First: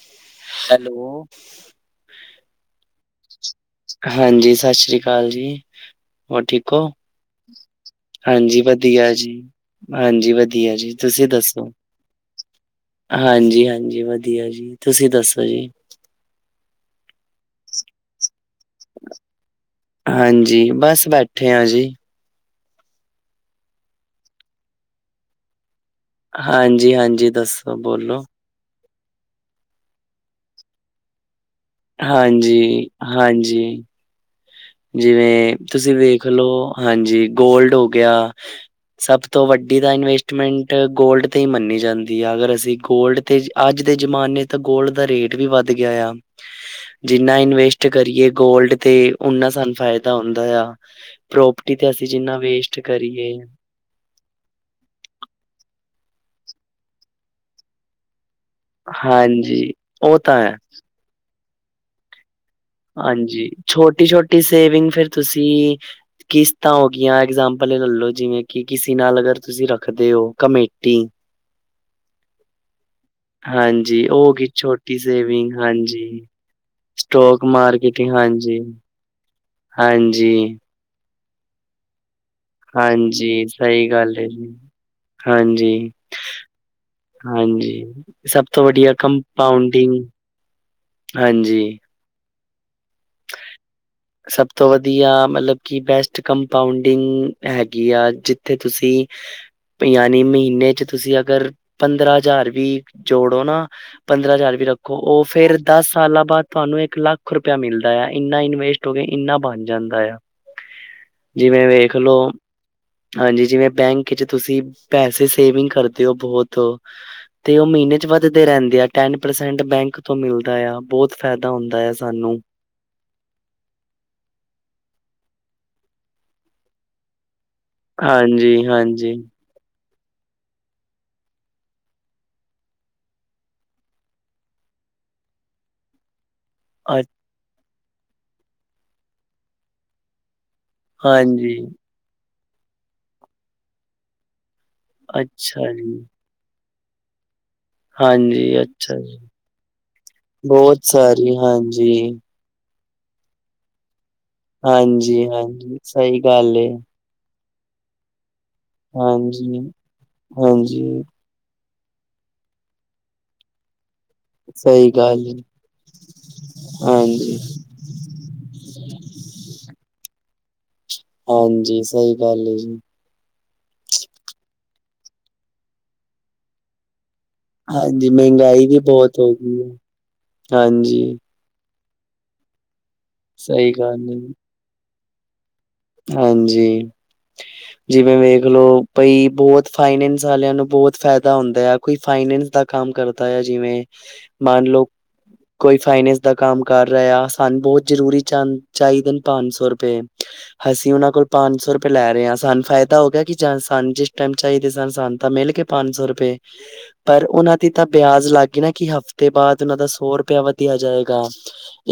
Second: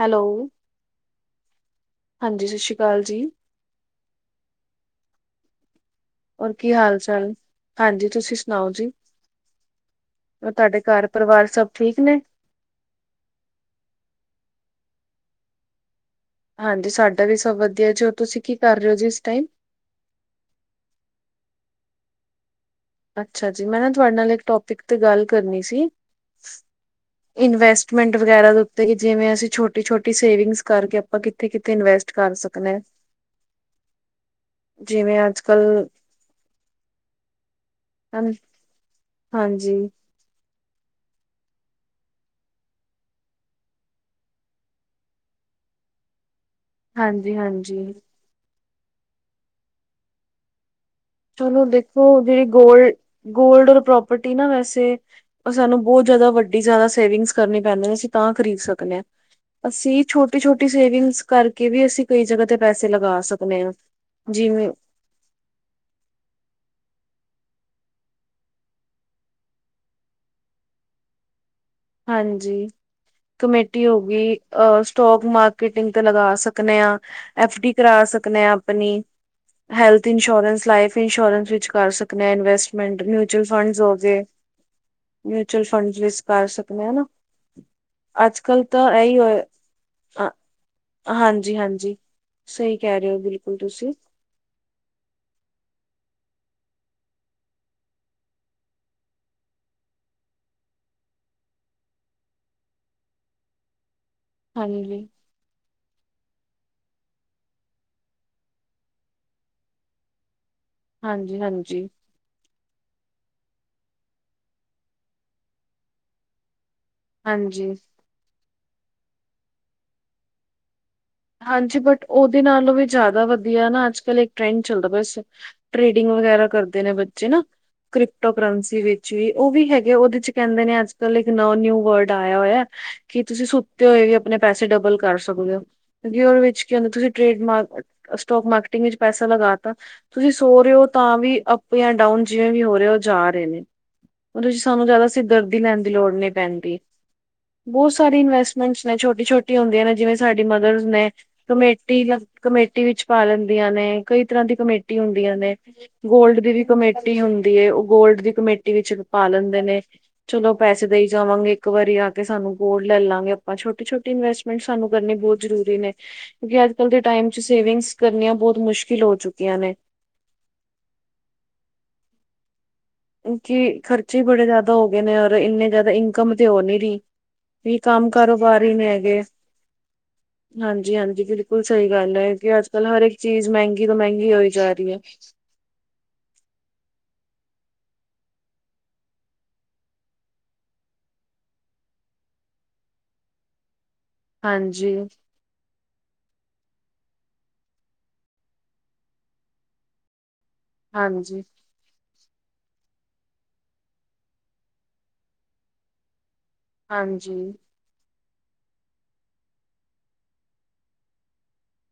Hello hello ਹਾਂਜੀ ਸਤਿ ਸ਼੍ਰੀ ਅਕਾਲ ਜੀ ਹਾਂਜੀ, ਸਤਿ ਸ੍ਰੀ ਅਕਾਲ ਜੀ ਹੋਰ ਔਰ ਠੀਕ ਕੀ ਹੋ, ਹਾਲ ਚਾਲ ਹਾਂਜੀ ਤੁਸੀਂ ਹਾਂਜੀ, ਸੁਣਾਓ ਵਧੀਆ ਜੀ ਹਾਂਜੀ ਔਰ ਵਧੀਆ ਤੁਹਾਡੇ ਜੀ, ਘਰ ਤੁਸੀਂ ਪਰਿਵਾਰ ਸਭ ਦੱਸੋ ਠੀਕ ਨੇ ਹਾਂਜੀ- ਹਾਂਜੀ ਵਧੀਆ ਜੀ, ਤੁਸੀਂ ਦੱਸੋ ਜੀ ਹਾਂਜੀ ਸਾਡਾ ਵੀ ਸਭ ਵਧੀਆ, ਜ ਤੁਸੀਂ ਕੀ ਕਰ ਰਹੇ ਹੋ ਜੀ ਇਸ ਟਾਈਮ ਹਾਂਜੀ, ਬਸ ਬੈਠੇ ਹਾਂ ਜੀ ਅੱਛਾ ਜੀ, ਮੈਂ ਨਾ ਤੁਹਾਡੇ ਨਾਲ ਇੱਕ ਟੋਪਿਕ ਤੇ ਗੱਲ ਕਰਨੀ ਸੀ ਹਾਂਜੀ-ਹਾਂਜੀ, ਦੱਸੋ ਇਨਵੈਸਟਮੈਂਟ ਬੋਲੋ? ਵਗੈਰਾ ਦੇ ਉੱਤੇ, ਜਿਵੇਂ ਅਸੀਂ ਛੋਟੀ- ਛੋਟੀ ਸੇਵਿੰਗਸ ਕਰਕੇ ਆਪਾਂ ਕਿੱਤੇ ਕਿਥਤੇ ਹਾਂਜੀ, ਹਾਂਜੀ, ਅੱਜ ਜਿਵੇਂ, ਕੱਲ ਤੁਸੀਂ ਵੇਖ ਦੇਖਲੋ, ਹਾਂਜੀ, ਗੋਲਡ ਹੋ ਗਿਆ, ਹਾਂਜੀ ਸਭ ਤੋਂ ਹਾਂਜੀ ਵੱਡੀ ਦਾ ਇਨਵੈਸਟ ਇਨਵੈਸਟਮੈਂਟ ਗੋਲਡ ਤੇ ਹੀ ਮੰਨੀ ਜਾਂਦੀ ਹੈ, ਅਗਰ ਅਸੀਂ ਗੋਲਡ ਤੇ ਅੱਜ ਦੇ ਜ਼ਮਾਨੇ ਤਾਂ ਗੋਲਡ ਦਾ ਰੇਟ ਵੀ ਵੱਧ ਗਿਆ ਆ ਹਾਂਜੀ ਜਿੰਨਾ ਇਨਵੈਸਟ ਹਾਂਜੀ ਕਰੀਏ ਗੋਲਡ ਤੇ ਐਨਾ ਸਾਨੂੰ ਫਾਇਦਾ ਹੁੰਦਾ ਆ। ਚਲੋ ਪ੍ਰੋਪਰਟੀ ਤੇ ਦੇਖੋ ਅਸੀਂ ਜਿੰਨਾ ਜੇੜੀ ਵੇਸਟ ਕਰੀਏ ਗੋਲਡ-ਗੋਲਡ ਪ੍ਰੋਪ ਪ੍ਰਟੀ ਨਾ ਵੈਸੇ ਓ ਸਾਨੂੰ ਬਹੁਤ ਜ਼ਿਆਦਾ ਵੱਡੀ ਜ਼ਿਆਦਾ ਸੇਵਿੰਗਸ ਕਰਨੀ ਪੈਂਦੀ ਨੇ ਅਸੀਂ ਤਾਂ ਖਰੀਦ ਸਕਦੇ। ਹਾਂਜੀ, ਅਸੀਂ ਉਹ ਤਾਂ ਹੈ। ਛੋਟੀ-ਛੋਟੀ ਸੇਵਿੰਗਸ ਕਰਕੇ ਵੀ ਅਸੀਂ। ਕਈ ਜਗ੍ਹਾ ਤੇ ਪੈਸੇ ਲਗਾ ਹਾਂਜੀ, ਸਕਦੇ ਆ ਛੋਟੀ-ਛੋਟੀ ਜਿਵੇਂ ਸੇਵਿੰਗ ਫਿਰ ਤੁਸੀਂ ਕਿਸ਼ਤਾਂ ਹੋਗਆਂ ਐਗਜਾਪਲ ਲੈਲੋ ਜਿਵੇਂ ਕਿ ਕਿਸੇ ਨਾਲ ਅਗਰ ਤੁਸੀਂ ਰੱਖਦੇ ਓ ਕਮੇਟੀ ਹਾਂਜੀ। ਕਮੇਟੀ ਹੋ ਹਾਂਜੀ, ਗੀ ਉਹ ਗਈ ਅ ਛੋਟੀ ਸਟੋਕ ਸੇਵਿੰਗ ਮਾਰਕੀਟਿੰਗ ਤੇ ਹਾਂਜੀ। ਲਗਾ ਸਕਦੇ ਹਾਂ। ਸਟੋਕ ਐਫ ਡੀ ਕਰਾ ਮਾਰਕੀਟਿੰਗ ਸਕਦੇ ਆ ਹਾਂਜੀ। ਆਪਣੀ ਹੈਲਥ ਹਾਂਜੀ, ਇੰਸ਼ੋਰੈਂਸ ਲਾਈਫ ਇੰਸ਼ੋਰੈਂਸ ਵਿੱਚ ਕਰ ਸਕਦੇ ਹਾਂ ਇਨਵੈਸਟ ਮਿਊਚਲ ਹਾਂਜੀ ਫੰਡ ਸਹੀ ਗੱਲ ਹੋਗੇ ਹੈ ਜੀ। ਮਿਊਚਲ ਹਾਂਜੀ, ਫੰਡ ਕਰ ਨਾ ਹਾਂਜੀ ਸਭ ਅੱਜਕੱਲ ਤੋਂ ਤਾਂ ਵਧੀਆ ਐਹੀ ਹੋਏ। ਕੰਪਾਊਂਡਿੰਗ ਹਾਂਜੀ, ਹਾਂਜੀ-ਹਾਂਜੀ ਸਈ ਕੈ ਰਹੇ ਓ ਬਿਲਕੁਲ ਤੁਸੀਂ ਸਭ ਤੋਂ ਵਧੀਆ ਮਤਲਬ ਕਿ ਬੈਸਟ ਕੰਪਾਊਂਡਿੰਗ ਹੈਗੀ ਆ ਜਿੱਥੇ ਤੁਸੀਂ ਜਾਨੀ ਚ ਮਹੀਨੇ ਚ ਤੁਸੀਂ ਅਗਰ ਪੰਦਰਾਂ ਹਜ਼ਾਰ ਵੀ ਜੋੜੋ ਨਾ। ਪੰਦਰਾਂ ਹਜ਼ਾਰ ਵੀ ਰੱਖੋ ਹਾਂਜੀ ਓ ਫੇਰ ਦਸ ਸਾਲਾਂ ਬਾਅਦ ਤੁਆਨੂੰ ਇੱਕ ਲੱਖ ਰੁਪਇਆ ਮਿਲਦਾ ਆ ਇੰਨਾ ਇਨਵੇਸਟ ਏਨਾ ਬਣ ਜਾਂਦਾ ਆ ਹਾਂਜੀ ਜਿਵੇਂ ਹਾਂਜੀ ਵੇਖਲੋ। ਹਾਂਜੀ, ਜਿਵੇਂ ਬੈਂਕ ਚ ਤੁਸੀਂ ਪੈਸੇ ਸੇਵਿੰਗ ਕਰਦੇ ਹੋ ਬੋਤ ਤੇਓ ਹਾਂਜੀ ਮੀਨੇ ਚ ਵੱਧਦੇ ਰੈਂਦੇ ਆ ਟੈਨ ਪਰਸੈਂਟ ਬੈਂਕ ਤੋਂ ਮਿਲਦਾ ਆ ਬੋਤ। ਹਾਂਜੀ, ਬਟ ਓਦੇ ਨਾਲੋਂ ਵੀ ਜ਼ਿਆਦਾ ਵਧੀਆ ਨਾ ਅੱਜਕੱਲ੍ਹ ਇੱਕ ਟਰੈਂਡ ਚੱਲਦਾ ਬਸ ਟ੍ਰੇਡਿੰਗ ਵਗੈਰਾ ਕਰਦੇ ਨੇ ਬੱਚੇ ਨਾ। ਕ੍ਰਿਪਟੋ ਹਾਂਜੀ ਕਰੰਸੀ ਹਾਂਜੀ ਵਿੱਚ ਵੀ। ਓ ਵੀ ਹੈਗੇ ਓਦੇ ਚ ਕੈਦੇ ਨੇ ਅੱਜਕਲ੍ਹ ਇੱਕ ਨਵਾਂ ਨਿਊ ਵਰਡ ਆਇਆ ਹੋਇਆ। ਕੀ ਤੁਸੀਂ ਸੁੱਤੇ ਹੋਏ ਵੀ ਆਪਣੇ ਪੈਸੇ ਡਬਲ ਕਰ ਸਕਦੇ ਓ। ਓਦੇ ਵਿੱਚ ਕੀ ਹੁੰਦਾ ਅ ਤੁਸੀਂ ਟ੍ਰੇਡ ਸਟੋਕ ਮਾਰਕੀਟਿੰਗ ਵਿੱਚ ਪੈਸਾ ਲਗਾ ਤਾ ਤੁਸੀਂ ਸੋ ਰਹੇ ਓ। ਤਾਂ ਵੀ ਹਾਂਜੀ ਅਪ ਜਾਂ ਡਾਊਨ ਜਿਵੇਂ ਵੀ ਹੋ ਰਹੇ ਓ ਜਾ ਰਹੇ ਨੇ। ਓਦੇ ਚ‌ ਸਾਨੂੰ ਜ਼ਿਆਦਾ ਸਿਰਦਰਦੀ ਅੱਛਾ ਲੈਣ ਦੀ ਜੀ ਲੋੜ ਨੀ ਪੈਂਦੀ। ਬੋਤ ਸਾਰੀ ਹਾਂਜੀ ਇਨਵੈਸਟਮੈਂਟਸ ਨੇ ਅੱਛਾ ਜੀ ਛੋਟੀ-ਛੋਟੀ ਹੁੰਦੀਆਂ ਨੇ ਜਿਵੇਂ ਸਾਡੀ ਬਹੁਤ ਮੈਂ ਸਾਰੀ ਹਾਂਜੀ ਕਮੇਟੀ- ਕਮੇਟੀ ਵਿੱਚ ਪਾ ਲੈਂਦੀਆਂ ਨੇ। ਕਈ ਤਰ੍ਹਾਂ ਦੀ ਕਮੇਟੀ ਹਾਂਜੀ ਹੁੰਦੀਆਂ ਨੇ ਹਾਂਜੀ ਸਹੀ ਗੋਲਡ ਦੀ ਗੱਲ ਵੀ ਏ ਕਮੇਟੀ ਟੀ ਹੁੰਦੀ ਏ ਓ ਗੋਲਡ ਦੀ ਕਮੇਟੀ ਵਿੱਚ ਪਾ ਹਾਂਜੀ ਲੈਂਦੇ ਨੇ ਚਲੋ ਪੈਸੇ ਹਾਂਜੀ ਦੇਈ ਜਾਵਾਂਗੇ। ਇੱਕ ਵਾਰੀ ਆ ਕੇ ਸਾਨੂੰ ਬੋਲ ਲੈ ਲਾਂਗੇ ਆਪਾਂ ਛੋਟੀ-ਛੋਟੀ ਇਨਵੈਸਟਮੈਂਟ ਸਾਨੂੰ ਸਹੀ ਕਰਨੀ ਗੱਲ ਏ ਬਹੁਤ ਜ਼ਰੂਰੀ ਨੇ ਕਿਉਂਕਿ ਅੱਜਕੱਲ ਦੇ ਟਾਈਮ ਹਾਂਜੀ ਚ ਸੇਵਿੰਗਸ ਕਰਨੀਆਂ ਬੋਤ ਮੁਸ਼ਕਿਲ ਹੋ ਚੁੱਕੀਆਂ ਨੇ। ਹਾਂਜੀ, ਸਹੀ ਗੱਲ ਜੀ। ਕਿਉਂਕਿ ਖਰਚੇ ਈ ਬੜੇ ਜਿਆਦਾ ਹੋ ਗਏ ਨੇ ਔਰ ਏਨੇ ਜ਼ਿਆਦਾ ਇਨਕਮ ਤੇ ਹੋ ਨੀ ਰਹੀ। ਵੀ ਕੰਮ ਹਾਂਜੀ ਕਾਰੋਬਾਰ ਮਹਿੰਗਾਈ ਹੀ ਵੀ ਨੇ ਬਹੁਤ ਐਗੇ ਹੋ ਗਈ ਹੈ ਹਾਂਜੀ ਹਾਂਜੀ-ਹਾਂਜੀ ਬਿਲ ਬਿਲਕੁਲ ਸਹੀ ਗੱਲ ਹੈ ਕਿ ਅੱਜ ਕਲ ਹਰ ਇੱਕ ਚੀਜ਼ ਸਹੀ ਮਹਿੰਗੀ ਤੋਂ ਗੱਲ ਏ ਮਹਿੰਗੀ ਹੋਈ ਜਾ ਰਹੀ ਹੈ। ਹਾਂਜੀ। [unintelligible] ਜਿਵੇਂ ਵੇਖਲਓ ਬਾਈ ਬਹੁਤ ਫਾਈਨੈਂਸ ਵਾਲਿਆਂ ਨੂੰ ਬਹੁਤ ਫਾਇਦਾ ਹੁੰਦਾ ਆ ਕੋਈ ਫਾਈਨੈਂਸ ਦਾ ਕੰਮ ਕਰਦਾ ਹੈ ਜਿਵੇਂ ਮਾਨਲਓ ਹਾਂਜੀ ਕੋਈ ਫਾਈਨੈਂਸ ਦਾ ਕੰਮ ਕਰ ਰਿਹਾ ਸਾਨੂੰ ਬਹੁਤ ਜਰੂਰੀ ਚ ਚਾਹੀਦੇ ਪੰਜ ਸੌ ਰੁਪਏ ਅਸੀਂ ਉਹਨਾਂ ਕੋਲ ਹਾਂਜੀ ਪੰਜ ਸੌਏ ਲੈ ਰਹੇ ਹਾਂ, ਸਾਨੂੰ ਫਾਇਦਾ ਹੋ ਗਿਆ ਕਿ ਸਾਨੂੰ ਜਿਸ ਟਾਈਮ ਚਾਹੀਦੇ ਸਨ। ਸਾਨੂੰ ਤਾਂ ਮਿਲ ਕੇ ਪੰਜ ਸੌ ਰੁਪਏ। ਪਰ ਹਾਂਜੀ ਉਹਨਾਂ ਦੀ ਤਾਂ ਵਿਆਜ ਲੱਗ ਗਏ ਨਾ ਕਿ ਹਫ਼ਤੇ ਬਾਅਦ ਉਹਨਾਂ ਦਾ ਸੌ ਰੁਪਇਆ ਵਧਿਆ ਜਾਏਗਾ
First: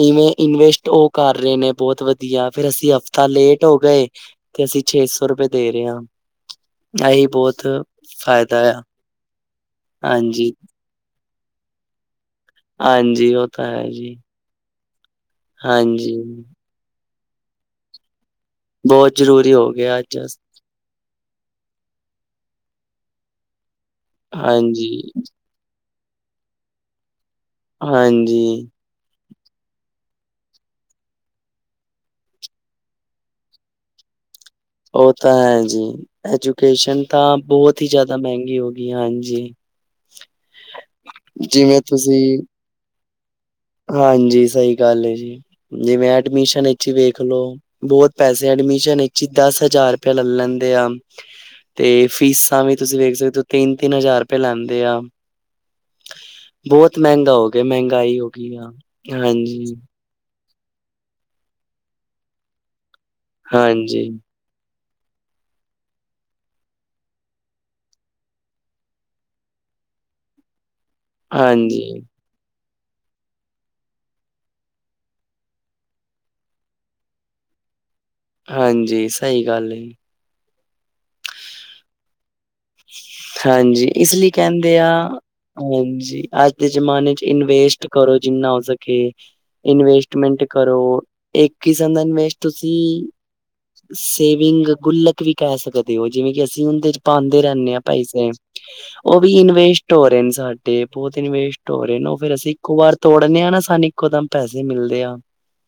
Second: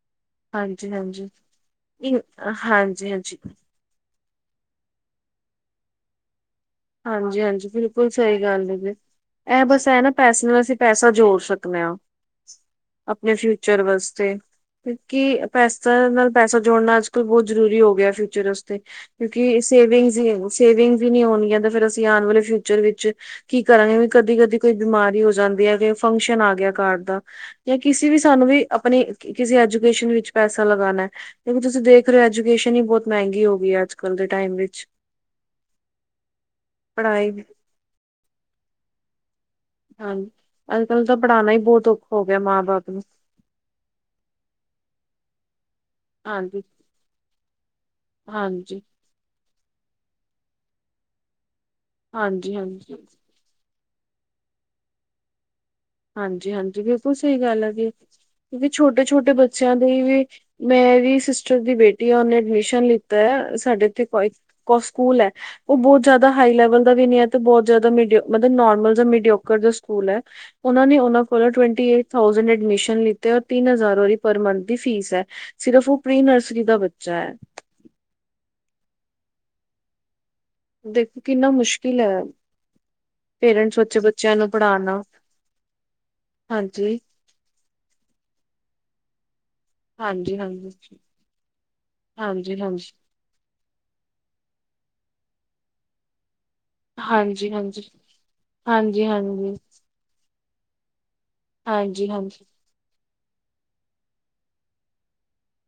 ਇਵੇਂ। ਇਨਵੈਸਟ ਹਾਂਜੀ ਉਹ ਹਾਂਜੀ ਕਰ ਰਹੇ ਨੇ ਬਹੁਤ ਵਧੀਆ ਇਹ- ਫਿਰ ਅਸੀਂ ਹਾਂਜੀ ਹਫਤਾ ਹਾਂਜੀ ਲੇਟ ਹੋ ਗਏ ਤੇ ਅਸੀਂ ਛੇ ਸੌ ਰੁਪਏ ਦੇ ਰਹੇ ਹਾਂ। ਇਹੀ ਹਾਂਜੀ ਬਹੁਤ ਹਾਂਜੀ ਬਿਲਕੁਲ ਸਹੀ ਫਾਇਦਾ ਗੱਲ ਹੈ, ਆ ਜੇ ਇਹ ਬਸ ਇਹ ਨਾ ਪੈਸੇ ਹਾਂਜੀ, ਨੂੰ ਵੈਸੇ ਪੈਸਾ ਜੋੜ ਸਕਦੇ ਆ, ਆਪਣੇ ਹਾਂਜੀ ਉਹ ਤਾਂ ਫਿਊਚਰ ਹੈ ਜੀ। ਵਾਸਤੇ। ਕਿਉਂਕਿ ਪੈਸਾ ਹਾਂਜੀ, ਨਾਲ ਪੈਸਾ ਜੋੜਨਾ ਅੱਜ ਕੱਲ ਬਹੁਤ ਜਰੂਰੀ ਹੋ ਗਿਆ ਫਿਊਚਰ ਬਹੁਤ ਜ਼ਰੂਰੀ ਕਿਉਂਕਿ ਹੋ ਗਿਆ ਸੇਵਿੰਗਸ ਅੱਜ ਹੀ ਸੇਵਿੰਗ ਵੀ ਨੀ ਹੋਣਗੀਆਂ ਤੇ ਫੇਰ ਅਸੀਂ ਆਉਣ ਵਾਲੇ ਫਿਊਚਰ ਵਿੱਚ ਕੀ ਕਰਾਂਗੇ ਕਦੀ ਕਦੀ ਕੋਈ ਹਾਂਜੀ, ਬਿਮਾਰੀ ਹੋ ਜਾਂਦੀ ਹੈ। ਕਿ ਫੰਕਸ਼ਨ ਆ ਗਿਆ ਘਰ ਦਾ, ਜਾਂ ਕਿਸੇ ਵੀ ਸਾਨੂੰ ਵੀ ਹਾਂਜੀ ਆਪਣੀ ਕਿਸੇ ਐਜੂਕੇਸ਼ਨ ਵਿੱਚ ਪੈਸਾ ਲਗਾਉਣਾ। ਲੇਕਿਨ ਤੁਸੀਂ ਦੇਖ ਰਹੇ ਹੋ, ਐਜੂਕੇਸ਼ਨ ਹੀ ਬਹੁਤ ਮਹਿੰਗੀ ਹੋ ਗਈ ਹੈ, ਅੱਜ ਕੱਲ ਦੇ ਟਾਈਮ ਵਿੱਚ। ਉਹ ਤਾਂ ਹੈ ਜੀ, ਐਜੂਕੇਸ਼ਨ ਪੜ੍ਹਾਈ ਤਾਂ ਬਹੁਤ ਹੀ ਜ਼ਿਆਦਾ ਮਹਿੰਗੀ ਹੋ ਗਈ। ਹਾਂਜੀ। ਹਾਂਜੀ, ਅੱਜ ਕੱਲ ਤਾਂ ਪੜ੍ਹਾਉਣਾ ਹੀ ਜਿਵੇਂ ਬਹੁਤ ਔਖਾ ਹੋ ਤੁਸੀਂ ਗਿਆ, ਮਾਂ ਬਾਪ ਨੂੰ। ਹਾਂਜੀ ਸਹੀ ਗੱਲ ਜੀ ਜਿਵੇਂ ਹਾਂਜੀ, ਐਡਮਿਸ਼ਨ ਇਥੇ ਵੇਖ ਲੋ ਬਹੁਤ ਪੈਸੇ ਹਾਂਜੀ, ਐਡਮਿਸ਼ਨ। ਦਸ ਹਜ਼ਾਰ ਰੁਪਇਆ ਲੈ ਲੈਂਦੇ ਆ, ਤੇ ਹਾਂਜੀ, ਫੀਸਾਂ ਵੀ ਹਾਂਜੀ। ਤੁਸੀਂ ਵੇਖ ਸਕਦੇ ਹੋ। ਤਿੰਨ ਤਿੰਨ ਹਜ਼ਾਰ ਰੁਪਏ ਲੈਂਦੇ ਆ। ਹਾਂਜੀ, ਹਾਂਜੀ, ਬਹੁਤ ਬਿਲਕੁਲ ਮਹਿੰਗਾ ਸਹੀ ਹੋ ਗੱਲ ਗਿਆ ਹੈ, ਕਿ ਮਹਿੰਗਾਈ ਹੋ ਗਈ ਕਿਉਂਕਿ ਆ ਛੋਟੇ ਛੋਟੇ ਬੱਚਿਆਂ ਹਾਂਜੀ। ਦੇ। ਵੀ ਮੇਰੀ ਸਿਸਟਰ ਦੀ ਬੇਟੀ ਆ ਉਹਨੇ ਐਡਮਿਸ਼ਨ ਲਿੱਤਾ ਹੈ, ਸਾਡੇ ਹਾਂਜੀ, ਇਥੇ ਕੋ ਸਕੂਲ ਹੈ ਉਹ ਬਹੁਤ ਜਿਆਦਾ ਹਾਈ ਲੈਵਲ ਦਾ ਵੀ ਨਹੀਂ ਹੈ, ਤੇ ਬਹੁਤ ਜਿਆਦਾ ਮ ਮਤਲਬ ਨੋਮਲ ਜਿਹਾ ਮਡੀਓਕਰ ਸ ਸਕੂਲ ਹੈ ਉਹ ਨੇ ਉਨ੍ਹਾਂ ਕੋਲੋਂ ਟੂਵੰਟੀ ਹਾਂਜੀ, ਏਟ ਥਾਉਜੈਂਟ ਐਡਮਿਸਨ ਲੀਤੇ ਰ ਤਿੰਨ ਹਜ਼ਾਰ ਪਰ ਮੰਥ ਦੀ ਫੀਸ ਹੈ। ਸਿਰਫ਼ ਉਹ ਪ੍ਰੀ ਨਰਸਰੀ ਦਾ ਬੱਚਾ ਹੈ। ਹਾਂਜੀ ਸਹੀ ਗੱਲ ਦੇਖੋ ਕਿੰਨਾ ਮੁਸ਼ਕਿਲ ਹੈ ਪੇਰੈਂਟਸ ਹਾਂਜੀ, ਬੱਚੇ ਇਸ ਲਈ ਬੱਚਿਆਂ ਨੂੰ ਕਹਿੰਦੇ ਆ ਪੜ੍ਹਾਣਾ ਹਾਂਜੀ ਅੱਜ ਦੇ ਹਾਂਜੀ, ਜਮਾਨੇ ਚ। ਇਨਵੇਸਟ ਕਰੋ ਜਿੰਨਾ ਹੋ ਸਕੇ ਹਾਂਜੀ, ਇਨਵੈਸਟਮੈਂਟ ਕਰੋ ਹਾਂਜੀ। ਇੱਕ ਕਿਸਮ ਦਾ ਇਨਵੈਸਟ ਹਾਂਜੀ ਤੁਸੀਂ ਹਾਂਜੀ ਸੇਵਿੰਗ ਗੁੱਲਕ ਵੀ ਕਹਿ ਸਕਦੇ ਹੋ ਜਿਵੇਂ ਕਿ ਅਸੀਂ ਉਹਦੇ ਚ ਪਾਂਦੇ ਹਾਂਜੀ ਹਾਂਜੀ ਰਹਿੰਦੇ ਆ ਪੈਸੇ ਹਾਂਜੀ ਹਾਂਜੀ ਉਹ ਵੀ ਹਾਂਜੀ ਇਨਵੇਸਟ ਹੋ ਰਹੇ ਨੇ ਸਾਡੇ, ਬਹੁਤ ਇਨਵੇਸਟ ਟੋਰੇ ਨੂੰ ਫੇਰ ਹਾਂਜੀ ਅਸੀਂ ਇੱਕੋ ਵਾਰ ਤੋੜਨੇ ਹਾਂ ਨਾ ਸਾਨੂੰ ਇੱਕੋਦਮ ਪੈਸੇ ਮਿਲਦੇ ਆ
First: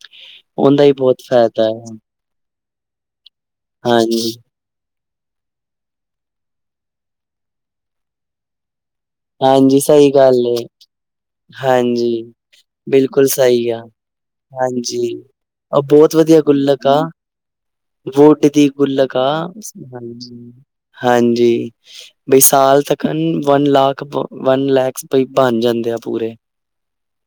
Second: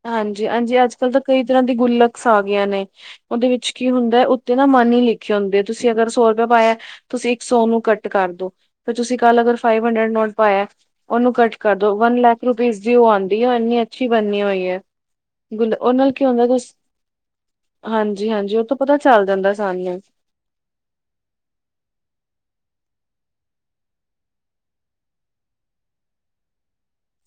ਹਾਂਜੀ ਹਾਂਜੀ ਉਹਦਾ ਹੀ ਅੱਜ ਕੱਲ੍ਹ ਤਾਂ ਬਹੁਤ ਕਈ ਤਰ੍ਹਾਂ ਫਾਇਦਾ ਦੇ ਹੈ। ਗੁਲਕਸ ਆ ਗਈਆਂ ਨੇ ਉਹਦੇ ਵਿੱਚ ਕੀ ਹੁੰਦਾ ਹਾਂਜੀ, ਨਾ ਮਨੀ ਲਿਖੇ ਹੁੰਦੇ ਤੁਸੀਂ ਅਗਰ ਸੌ ਰੁਪਿਆ ਪਾਇਆ ਤੁਸੀਂ ਇੱਕ ਸੌ ਨੂੰ ਕੱਟ ਕਰ ਦੋ। ਫਿਰ ਤੁਸੀਂ ਕੱਲ੍ਹ ਅਗਰ ਹਾਂਜੀ ਫਾਈਵ ਸਹੀ ਹੰਡਰਡ ਨੋਟ ਗੱਲ ਪਾਇਆ ਏ, ਉਹਨੂੰ ਕਟ ਕਰ ਦੋ ਵੰਨ ਹਾਂਜੀ। ਲੱਖ ਰੁਪੀਜ਼ ਦੀ ਉਹ ਆਉਂਦੀ, ਉਹ ਇੰਨੀ ਅੱਛੀ ਬਣਨੀ ਹੋਈ। ਹੈ ਜੀ ਗੁਲ ਉਹ ਨਾਲ ਬਹੁਤ ਕੀ ਵਧੀਆ ਹੁੰਦਾ ਕੁਛ। ਗੁੱਲ ਕ ਆ ਹਾਂਜੀ ਵੋਡ ਹਾਂਜੀ ਉਹ ਦੀ ਤੋਂ ਪਤਾ ਗੁੱਲ ਕ ਚੱਲ ਜਾਂਦਾ ਸਾਨੂੰ ਹਾਂਜੀ, ਬਈ ਸਾਲ ਤੱਕ ਵਨ ਲੱਖ ਵਨ ਲੈਕ ਬਾਈ ਬਣ ਜਾਂਦੇ ਆ ਪੂਰੇ।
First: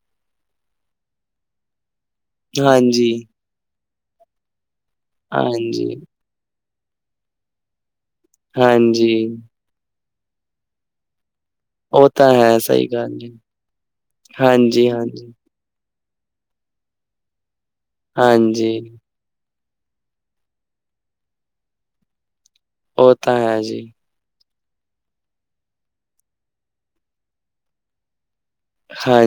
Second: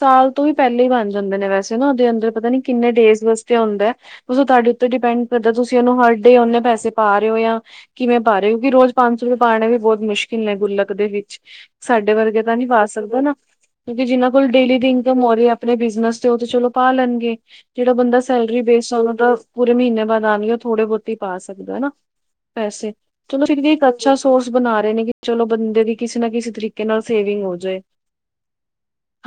ਸਾਲ ਤੋਂ ਵੀ ਪਹਿਲੇ ਹੀ ਬਣ ਜਾਂਦੇ ਨੇ ਵੈਸੇ ਨਾ ਉਹਦੇ ਅੰਦਰ ਪਤਾ ਨੀ ਕਿੰਨੇ ਹਾਂਜੀ, ਡੇਜ ਵਾਸਤੇ ਹੁੰਦਾ। ਸੋ ਤੁਹਾਡੇ ਤੇ ਡਿਪੈਂਡ ਕਰਦਾ ਤੁਸੀਂ ਹਾਂਜੀ, ਉਹਨੂੰ ਹਰਡੇ ਉਹਨੇ ਪੈਸੇ ਪਾ ਰਹੇ ਹੋ ਆ। ਕਿਵੇਂ ਪਾ ਰਹੇ ਹੋ, ਕਿਉਂਕਿ ਰੋਜ਼ ਪੰਜ ਸੌ ਰੁਪਏ ਹਾਂਜੀ। ਪਾਣੇ ਵੀ ਬਹੁਤ ਮੁਸ਼ਕਿਲ ਨੇ ਗੁੱਲਕ ਦੇ ਵਿੱਚ। ਉਹ ਸਾਡੇ ਵਰਗੇ ਤਾਂ ਹੈ ਨਹੀਂ ਪਾ ਸਹੀ ਗੱਲ ਸਕਦਾ ਏ, ਨਾ, ਕਿਉਂਕਿ ਜਿਹਨਾਂ ਕੋਲ ਡੇਲੀ ਦੀ ਹਾਂਜੀ, ਇਨਕਮ ਹੋ। ਹਾਂਜੀ, ਆਪਣੇ ਬਿਜਨਸ ਤੇ ਓ ਤੇ ਚਲੋ ਪਾ ਲੈਣਗੇ ਜਿਹੜਾ ਬੰਦਾ ਸੈਲਰੀ ਬੇਸ ਹਾਂਜੀ। ਆਂਦਾ। ਪੂਰੇ ਮਹੀਨੇ ਬਾਅਦ ਆਣੀ ਆ ਉਹ ਥੋੜੇ ਬਹੁਤੇ ਹੀ ਪਾ ਸਕਦਾ ਹਨਾ ਪੈਸੇ ਉਹ ਤਾਂ ਚਲੋ ਹੈ ਜੀ, [unintelligible] ਅੱਛਾ ਸੋਰਸ ਬਣਾ ਰਹੇ ਨੇ ਕਿ ਚਲੋ ਬੰਦੇ ਦੀ ਕਿਸੇ ਨਾ ਕਿਸੇ ਤਰੀਕੇ ਨਾਲ ਸੇਵਿੰਗ ਹੋਜੇ।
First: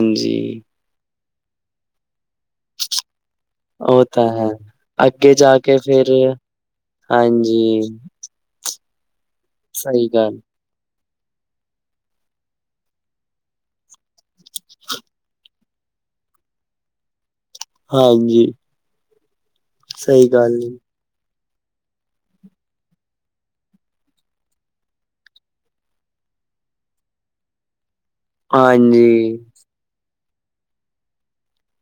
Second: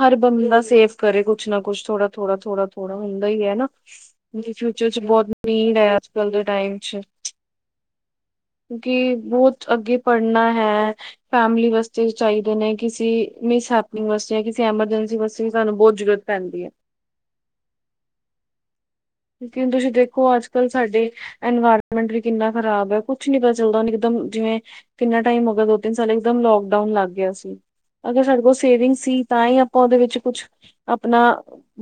ਹਰ ਬੰਦਾ ਸੇਫ ਕਰੇ ਕੁਛ ਨਾ ਕੁਛ ਥੋੜਾ ਥੋੜਾ ਥੋੜਾ ਥੋੜਾ ਹੁੰਦਾ ਈ ਆ ਨਾ। ਉਹ ਤਾਂ ਹੈ। ਫਿਊਚਰ ਚ ਬਹੁਤ ਅੱਗੇ ਜਾ ਕੇ ਨੀਡ ਆ ਅੱਜ ਫਿਰ ਕਲ ਦੇ ਟਾਈਮ ਚ। ਹਾਂਜੀ, ਕਿਉਂਕਿ ਬਹੁਤ ਅੱਗੇ ਸਹੀ ਗੱਲ, ਪੜ੍ਹਨਾ ਹੈ। ਫੈਮਲੀ ਵਾਸਤੇ ਚਾਹੀਦੇ ਨੇ ਕਿਸੇ ਮਿਸ ਹੈਪਨਿੰਗ ਵਾਸਤੇ ਜਾਂ ਕਿਸੇ, ਐਮਰਜੈਂਸੀ ਵਾਸਤੇ ਵੀ ਸਾਨੂੰ ਬਹੁਤ ਜ਼ਰੂਰਤ ਪੈਂਦੀ ਐ। ਹਾਂਜੀ। ਕਿਉਂਕਿ ਹੁਣ ਤੁਸੀਂ ਸਹੀ ਦੇਖੋ ਅੱਜ ਗੱਲ ਕੱਲ੍ਹ ਏ, ਸਾਡੇ ਇਨਵਾਇਰਮੈਂਟ ਵੀ ਕਿੰਨਾ ਖ਼ਰਾਬ ਆ ਕੁਛ ਨੀ ਪਤਾ ਚਲਦਾ ਹੁਣ ਇਕਦੱਮ ਜਿਵੇਂ ਕਿੰਨਾ ਟਾਈਮ ਹੋ ਗਿਆ ਦੋ ਤਿੰਨ ਸਾਲ ਇਕਦੱਮ ਲੋਕਡਾਊਨ ਲੱਗ ਗਿਆ ਸੀ ਅਗਰ ਸਾਡੇ ਕੋਲ ਸੇਵਿੰਗ ਸੀ ਹਾਂਜੀ। ਤਾਂ ਹੀ ਆਪਾਂ ਓਹਦੇ ਵਿੱਚ ਕੁਛ ਆਪਣਾ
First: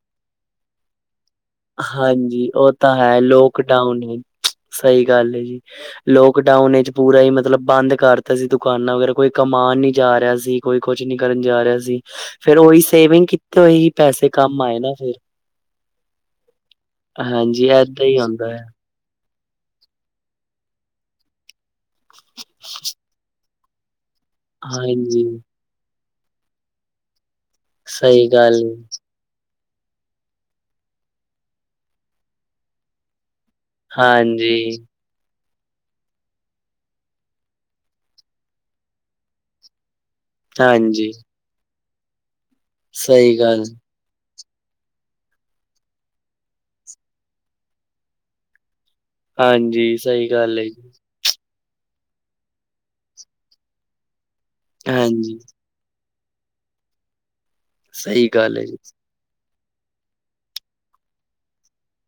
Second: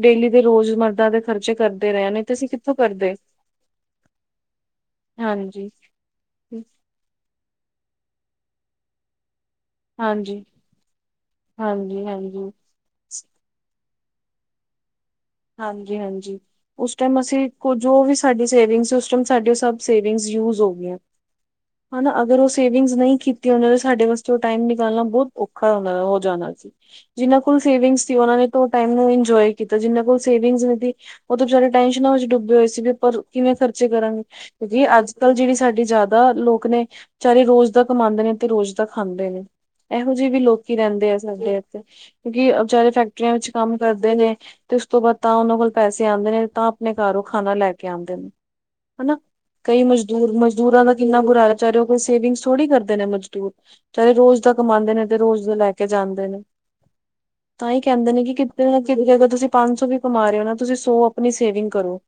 ਡੇਲੀ ਦੇ ਰੋਜ਼ ਮਰਦਾ ਦੇ ਖਰਚੇ ਕਰਦੇ ਰਹੇ ਨੇ। ਤੇ ਅਸੀਂ ਜੀ ਉਹ ਕਿੱਥੋਂ ਤਾਂ ਕਰਦੇ ਹੈ ਲੋਕਡਾਊਨ ਸਹੀ ਗੱਲ ਐ ਜੀ। ਹਾਂਜੀ ਲੋਕਡਾਊਨ ਵਿੱਚ ਪੂਰਾ ਹੀ ਮਤਲਬ ਬੰਦ ਕਰਤਾ ਸੀ ਦੁਕਾਨਾਂ ਵਗੈਰਾ ਕੋਈ ਕਮਾਣ ਨੀ ਜਾ ਰਿਹਾ ਹਾਂਜੀ ਸੀ ਕੋਈ ਕੁਛ ਨੀ ਕਰਨ ਜਾ ਰਿਹਾ ਸੀ ਹਾਂਜੀ ਹਾਂਜੀ ਫੇਰ ਉਹੀ ਸੇਵਿੰਗ ਤੇ ਉਹੀ ਪੈਸੇ ਕੰਮ ਆਏ ਨਾ ਫੇਰ ਹਾਂਜੀ ਹਾਂਜੀ ਉਸ ਟਾਈਮ ਅਸੀਂ ਹਾਂਜੀ ਕੁੱ ਜੋ ਏਦਾਂ ਵੀ ਹੀ ਸਾਡੀ ਹੁੰਦਾ ਹੈ ਸੇਵਿੰਗ ਇਕਦੱਮ ਓ ਸੇਵਿੰਗਸ ਯੂਜ ਹੋ ਗਈਆਂ ਹਨਾ ਅਗਰ ਸੇਵਿੰਗਸ ਨਹੀਂ ਕੀਤੀ ਉਹਨਾਂ ਦਾ ਸਾਡੇ ਵਾਸਤੇ ਉਹ ਟਾਈਮ ਨਿਕਾਲਣਾ ਹਾਂਜੀ ਬਹੁਤ ਔਖਾ ਹੋ ਹੋ ਜਾਣਾ ਸੀ। ਜਿੰਨਾਂ ਕੋਲ ਸੇਵਿੰਗ ਸੀ ਸਹੀ ਉਹਨਾਂ ਨੇ ਤਾਂ ਗੱਲ ਓ ਏ। ਟਾਈਮ ਨੂੰ ਇੰਜੋਏ ਕੀਤਾ ਜਿੰਨਾ ਕੋਲ ਸੇਵਿੰਗਸ ਸੀ ਨੀ ਦੀ ਉਹ ਤਾਂ ਵਿਚਾਰੇ ਟੈਸ਼ਨਾਂ ਵਿੱਚ ਡੁੱਬੇ ਹੋਏ ਸੀ ਵੀ ਪਰ ਕਿਵੇਂ ਖਰਚੇ ਕਰਾਂਗੇ ਹਾਂਜੀ ਕਿਉਂਕਿ ਅੱਜ ਕੱਲ ਜਿਹੜੀ ਸਾਡੀ ਜ਼ਿਆਦਾ ਲੋਕ ਨੇ ਵਿਚਾਰੇ ਰੋਜ਼ ਦਾ ਕਮਾਂਦੇ ਨੇ ਤੇ ਰੋਜ਼ ਦਾ ਖਾਂਦੇ ਨੇ। ਇਹੋ ਜਿਹੇ ਵੀ ਲੋਕੀ ਰਹਿੰਦੇ ਹਾਂਜੀ ਆ ਸਾਡੇ ਇੱਥੇ ਕਿਉਂਕਿ ਵਿਚਾਰੇ ਫੈਕਟਰੀਆਂ ਸਹੀ ਵਿੱਚ ਗੱਲ ਕੰਮ ਕਰਦੇ। ਨੇ ਤੇ ਉਸ ਤੋਂ ਬਾਅਦ ਤਾਂ ਉਹਨਾਂ ਕੋਲ ਪੈਸੇ ਆਂਦੇ ਨੇ ਤਾਂ ਆਪਣੇ ਘਰ ਉਹ ਖਾਣਾ ਲੈ ਕੇ ਆਂਦੇ ਨੇ। ਹਨਾ ਕਈ ਹਾਂਜੀ ਸਹੀ ਮਜ਼ਦੂਰ ਗੱਲ ਹੈ ਜੀ ਮਜ਼ਦੂਰਾਂ ਦਾ ਕਿੰਨਾ ਬੁਰਾ ਹਾਲ, ਵਿਚਾਰੇ ਉਹ ਕੋਈ ਸੇਵਿੰਗਸ ਥੋੜੀ ਕਰਦੇ ਨੇ ਮਜ਼ਦੂਰ ਵਿਚਾਰੇ ਰੋਜ਼ ਦਾ ਕਮਾਂਦੇ ਨੇ ਤੇ ਹਾਂਜੀ ਰੋਜ਼ ਦਾ ਲੈ ਕੇ ਜਾਂਦੇ ਨੇ ਤਾਂ ਹੀ ਕਹਿੰਦੇ ਨੇ ਸਹੀ ਕਿ ਗੱਲ ਕਿਤੇ ਹੈ ਜੀ ਨਾ ਕਿਤੇ ਤਾਂ ਤੁਸੀਂ ਪੰਜ ਸੌ ਵੀ ਕਮਾ ਰਹੇ ਹੋ ਨਾ ਤੁਸੀਂ ਸੋ ਆਪਣੀ ਸੇਵਿੰਗ ਕਰੋ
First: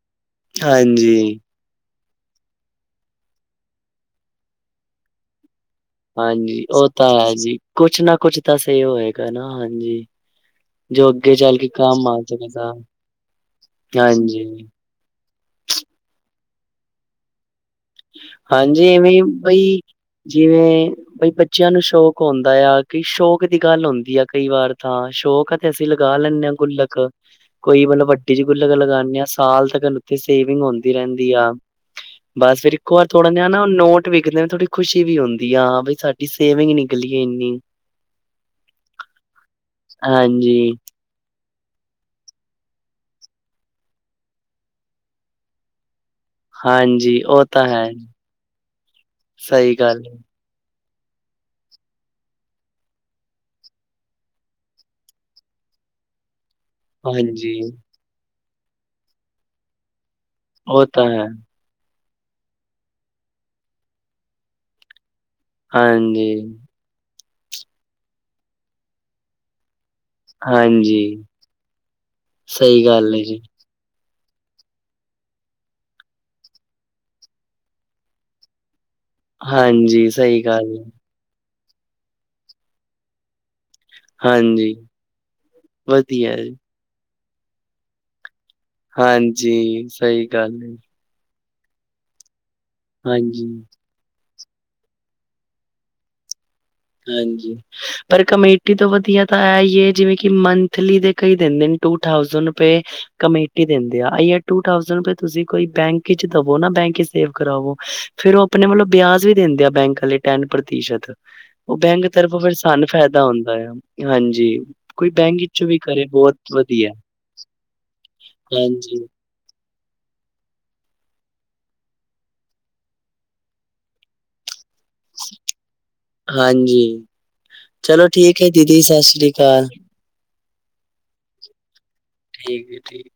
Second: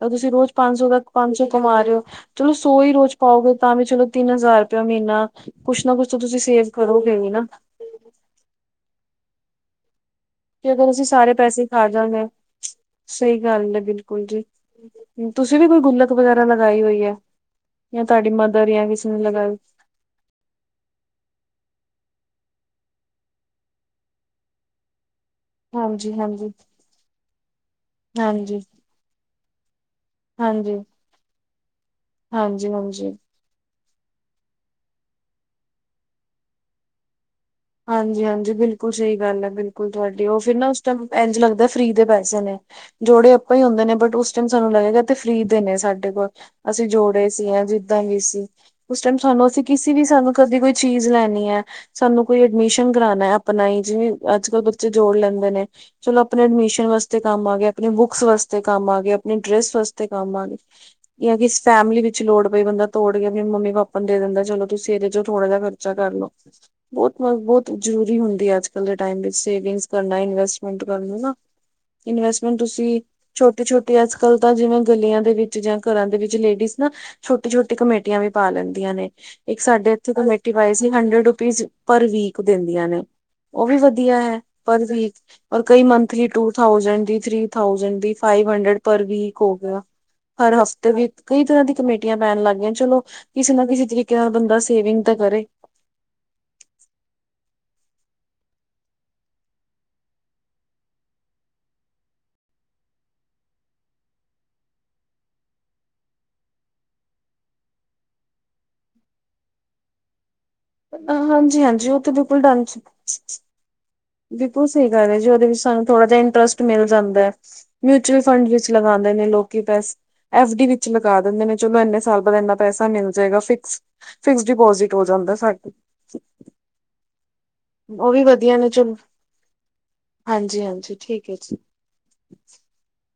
ਤਾਂ ਤੁਸੀਂ ਰੋਜ਼ ਪੰਜ ਸੌ ਤ ਪੰਜ ਹਾਂਜੀ ਸੌ ਕਮਾ ਰੇ ਓ ਚਲੋ ਸੌ ਹੀ ਰੋਜ਼ ਪਾਓਗੇ ਤਾਂ ਵੀ ਚਲੋ ਤਿੰਨ ਹਜ਼ਾਰ ਰੁਪਇਆ ਮਹੀਨਾ। ਕੁਛ ਨਾ ਕੁਛ ਤਾਂ ਤੁਸੀਂ ਹਾਂਜੀ ਸੇਵ ਉਹ ਤਾਂ ਕਰੋਗੇ ਈ ਹੈ ਨਾ। ਜੀ ਕੁਛ ਨਾ ਕੁਛ ਤਾਂ ਸੇਵ ਹੋਏਗਾ ਨਾ ਹਾਂਜੀ। ਕਿ ਅਗਰ ਅਸੀਂ ਜੋ ਸਾਰੇ ਅੱਗੇ ਚੱਲ ਪੈਸੇ ਕੇ ਕੰਮ ਆ ਖਾਜਾਗੇ ਸਕਦਾ ਸਹੀ ਗੱਲ ਐ ਬਿਲਕੁਲ ਜੀ। ਹਾਂਜੀ ਤੁਸੀਂ ਵੀ ਕੋਈ ਗੁੱਲਕ ਵਗੈਰਾ ਲਗਾਈ ਹੋਈ ਐ ਜਾਂ ਤੁਹਾਡੀ ਮਦਰ ਹਾਂਜੀ ਜਾਂ ਕਿਸੇ ਇਵੇਂ ਨੇ ਲਗਾਈ ਬਈ ਜਿਵੇਂ ਬਈ ਬੱਚਿਆਂ ਨੂੰ ਸ਼ੌਕ ਹੁੰਦਾ ਆ ਕਿ ਸ਼ੌਕ ਦੀ ਗੱਲ ਹੁੰਦੀ ਆ ਕਈ ਵਾਰ ਤਾਂ ਸ਼ੌਕ ਅਸੀਂ ਹਾਂਜੀ ਲਗਾ ਹਾਂਜੀ ਲੈਣੇ ਆ ਗੁੱਲਕ ਕੋਈ ਮਤਲਬ ਵੱਡੀ ਜਿਹੀ ਹਾਂਜੀ, ਗੁੱਲਕ ਲਗਾਣੇ ਆ ਸਾਲ ਤੱਕ ਸੇਵਿੰਗ ਹਾਂਜੀ, ਹੁੰਦੀ ਰਹਿੰਦੀ ਆ ਬਸ ਹਾਂਜੀ, ਫਿਰ ਇੱਕੋ ਵਾਰ ਹਾਂਜੀ। ਥੋੜਾ ਨਾ ਨੋਟ ਵਿਕਦੇ ਥੋੜੀ ਖੁਸ਼ੀ ਵੀ ਹੁੰਦੀ ਆ ਵੀ ਹਾਂ ਸਾਡੀ ਸੇਵਿੰਗ ਨਿਕਲੀਏ ਇੰਨੀ ਹਾਂਜੀ ਹਾਂਜੀ, ਬਿਲਕੁਲ ਸਹੀ ਗੱਲ ਐ ਬਿਲਕੁਲ ਤੁਹਾਡੀ ਉਹ ਫਿਰ ਨਾ ਹਾਂਜੀ ਉਸ ਟਮ ਇੰਝ ਲੱਗਦਾ ਫਰੀ ਦੇ ਪੈਸੇ ਨੇ ਜੋੜੇ ਆਪਾਂ ਹੀ ਹੁੰਦੇ ਨੇ ਬਟ ਉਸ ਟਾਈਮ ਸਾਨੂੰ ਲੱਗੇਗਾ ਤੇ ਫ੍ਰਰੀ ਦੇ ਨੇ ਸਾਡੇ ਕੋਲ ਅਸੀਂ ਹਾਂਜੀ ਜੋੜੇ ਉਹ ਸੀ ਜਾਂ ਤਾਂ ਹੈ ਜਿੱਦਾਂ ਵੀ ਸੀ ਉਸ ਟਾਈਮ ਸਾਨੂੰ ਅਸੀਂ ਸਹੀ ਕਿਸੇ ਗੱਲ ਵੀ ਹੈ। ਸਾਨੂੰ ਕਦੇ ਕੋਈ ਚੀਜ਼ ਲੈਣੀ ਐ ਸਾਨੂੰ ਕੋਈ ਐਡਮਿਸ਼ਨ ਕਰਾਣਾ ਆਪਣਾ ਹੀ ਜਿਵੇਂ ਅੱਜ ਕੱਲ੍ਹ ਬੱਚੇ ਜੋੜ ਲੈਂਦੇ ਨੇ ਚਲੋ ਆਪਣੀ ਐਡਮਿਸ਼ਨ ਵਾਸਤੇ ਕੰਮ ਆ ਹਾਂਜੀ ਗਏ ਆਪਣੇ ਬੁੱਕਸ ਵਾਸਤੇ ਕੰਮ ਆ ਗਏ ਆਪਣੇ ਡਰੈਸ ਵਾਸਤੇ ਕੰਮ ਆ ਗਏ ਉਹ ਤਾਂ ਹੈ ਜਾਂ ਕਿ ਫੈਮਿਲੀ ਵਿੱਚ ਲੋੜ ਪਈ, ਬੰਦਾ ਤੋੜ ਗਿਆ ਵੀ, ਮੰਮੀ ਪਾਪਾ ਨੂੰ ਦੇ ਦਿੰਦਾ, ਚਲੋ ਤੁਸੀਂ ਇਹਦੇ ਚ ਥੋੜਾ ਜਿਹਾ ਖਰਚਾ ਕਰਲ ਲੋ, ਹਾਂਜੀ ਬਹੁਤਬ, ਬਹੁਤ ਜਰੂਰੀ ਹੁੰਦੀ ਹੈ, ਅੱਜ ਕੱਲ ਦੇ ਟਾਈਮ ਵਿੱਚ ਸੇਵਿੰਗਸ। ਕਰਨਾ, ਇਨਵੈਸਟਮੈਂਟ ਹਾਂਜੀ ਕਰਨ ਨਾ, ਇਨਵੈਸਟਮੈਂਟ ਸਹੀ ਤੁਸੀਂ ਗੱਲ ਹੈ ਜੀ, ਛੋ ਛੋਟੀ, ਅੱਜ ਕੱਲ ਤਾਂ ਜਿਵੇਂ ਗਲੀਆਂ ਦੇ ਵਿੱਚ ਜਾਂ ਘਰਾਂ ਦੇ ਵਿੱਚ ਲੇਡੀਜ਼ ਨਾ ਛੋਟੀ-ਛੋਟੀ ਕਮੇਟੀਆਂ ਵੀ ਪਾ ਲੈਂਦੀਆਂ ਨੇ, ਇੱਕ ਸਾਡੇ ਹਾਂਜੀ ਇੱਥੇ ਸਹੀ ਕਮੇਟੀ ਪਾਾਈ ਗੱਲ ਹੈ, ਸੀ, ਹੰਡਰਡ ਰੁਪੀਜ਼ ਪਰ ਵੀਕ ਦਿੰਦੀਆਂ ਨੇ। ਉਹ ਵੀ ਵਧੀਆ ਹੈ, ਹਾਂਜੀ ਪਰ ਵੀਕ ਚ ਕਈ ਮੰਥਲੀ ਵਧੀਆ ਟੂ- ਜੀ, ਥਠਾਉਸੈਂਡ ਦੀ ਥੱਰੀ ਥਾਉਜੈਂਡ ਵੀ ਫਾਈਵ ਹੰਡਰਡ, ਪਰ ਵੀਕ ਹੋ ਗਿਆ ਹਾਂਜੀ ਸਹੀ ਗੱਲ ਹਰ ਹੈ, ਹਫ਼ਤੇ ਵੀ ਕਈ ਤਰ੍ਹਾਂ ਦੀਆਂ ਕਮੇਟੀਆਂ ਪੈਣ ਲੱਗ ਗਈਆਂ, ਚਲੋ ਹਾਂਜੀ, ਕਿਸੇ ਨਾ ਕਿਸੇ ਤਰੀਕੇ ਨਾਲ, ਬੰਦਾ ਸੇਵਿੰਗ ਤਾਂ ਕਰੇ। ਹਾਂਜੀ। ਪਰ ਕਮੇਟੀ ਤੋਂ ਵਧੀਆ ਤਾਂ ਐ ਈ ਏ, ਜਿਵੇਂ ਕਿ ਮੰਥਲੀ ਦੇ ਕਈ ਦਿੰਦੇ ਟੂ ਠਾਉਸੈਂਡ ਰੁਪਏ। ਕਮੇਟੀ ਦਿੰਦੇ ਆ, ਅਈ ਅ ਟੂ ਥਸਡ ਤੁਸੀਂ ਕੋਈ ਬੈਂਕ ਵਿਚ ਦਵੋ ਨਾ, ਬੈਂਕ ਵਿਚ ਸੇਵ ਕਰਾਵੋ। ਫੇਿਰ ਉਹ ਆਪਣੇ ਵਲੋਂ ਵਿਆਜ ਵੀ ਦਿੰਦੇ ਆ, ਬੈਂਕ ਆਲੇ ਟੈਨ ਪ੍ਰਤੀਸ਼ਤ। ਹਾਂਜੀ ਉਹ ਹਾਂਜੀ, ਬੈਂਕ ਉੱਥੇ ਤਰਫੋਂ ਬਿਲਕੁਲ ਫਿਰ ਡੰ, ਸਾਨੂੰ ਫਾਇਦਾ ਹੁੰਦਾ ਆ ਹਾਂਜੀ ਬਿਲਕੁਲ ਸਹੀ ਕੋਈ ਕਰਦੇ ਜੀ, ਬੈਂਕ ਉਹਦੇ ਵਿੱਚ ਵਿੱਚੋਂ ਵੀ ਸਾਨੂੰ ਕਰੇ ਥੋੜਾ ਟਾਈਮ ਬਹੁਤ ਟਸਟ ਮਿਲ ਵਧੀਆ ਜਾਂਦਾ ਹੈ, ਮਿਊਚੁਅਲ ਫੰਡ ਵਿੱਚ ਹਾਂਜੀ, ਲਗਾਉਂਦੇ ਨੇ ਲੋਕੀ ਪੈਸੇ ਐਫ ਡੀ ਵਿੱਚ ਲਗਾ ਦਿੰਦੇ ਨੇ, ਚਲੋ ਇੰਨੇ ਸਾਲ ਬਾਅਦ ਇੰਨਾ ਪੈਸਾ ਮਿਲ ਜਾਏਗਾ ਫਿਕਸ। ਫਿਕਸ ਡਿਪੋਜਿਟ ਹੋ ਜਾਂਦਾ ਸਾਡੇ। ਹਾਂਜੀ, ਚਲੋ ਉਹ ਵੀ ਠੀਕ ਹੈ ਵਧੀਆ ਨੇ ਦੀਦੀ, ਚਲੋ ਸਤਿ ਸ੍ਰੀ ਅਕਾਲ। ਹਾਂਜੀ, ਹਾਂਜੀ ਠੀਕ ਹੈ ਜੀ। ਠੀਕ ਹੈ, ਠੀਕ।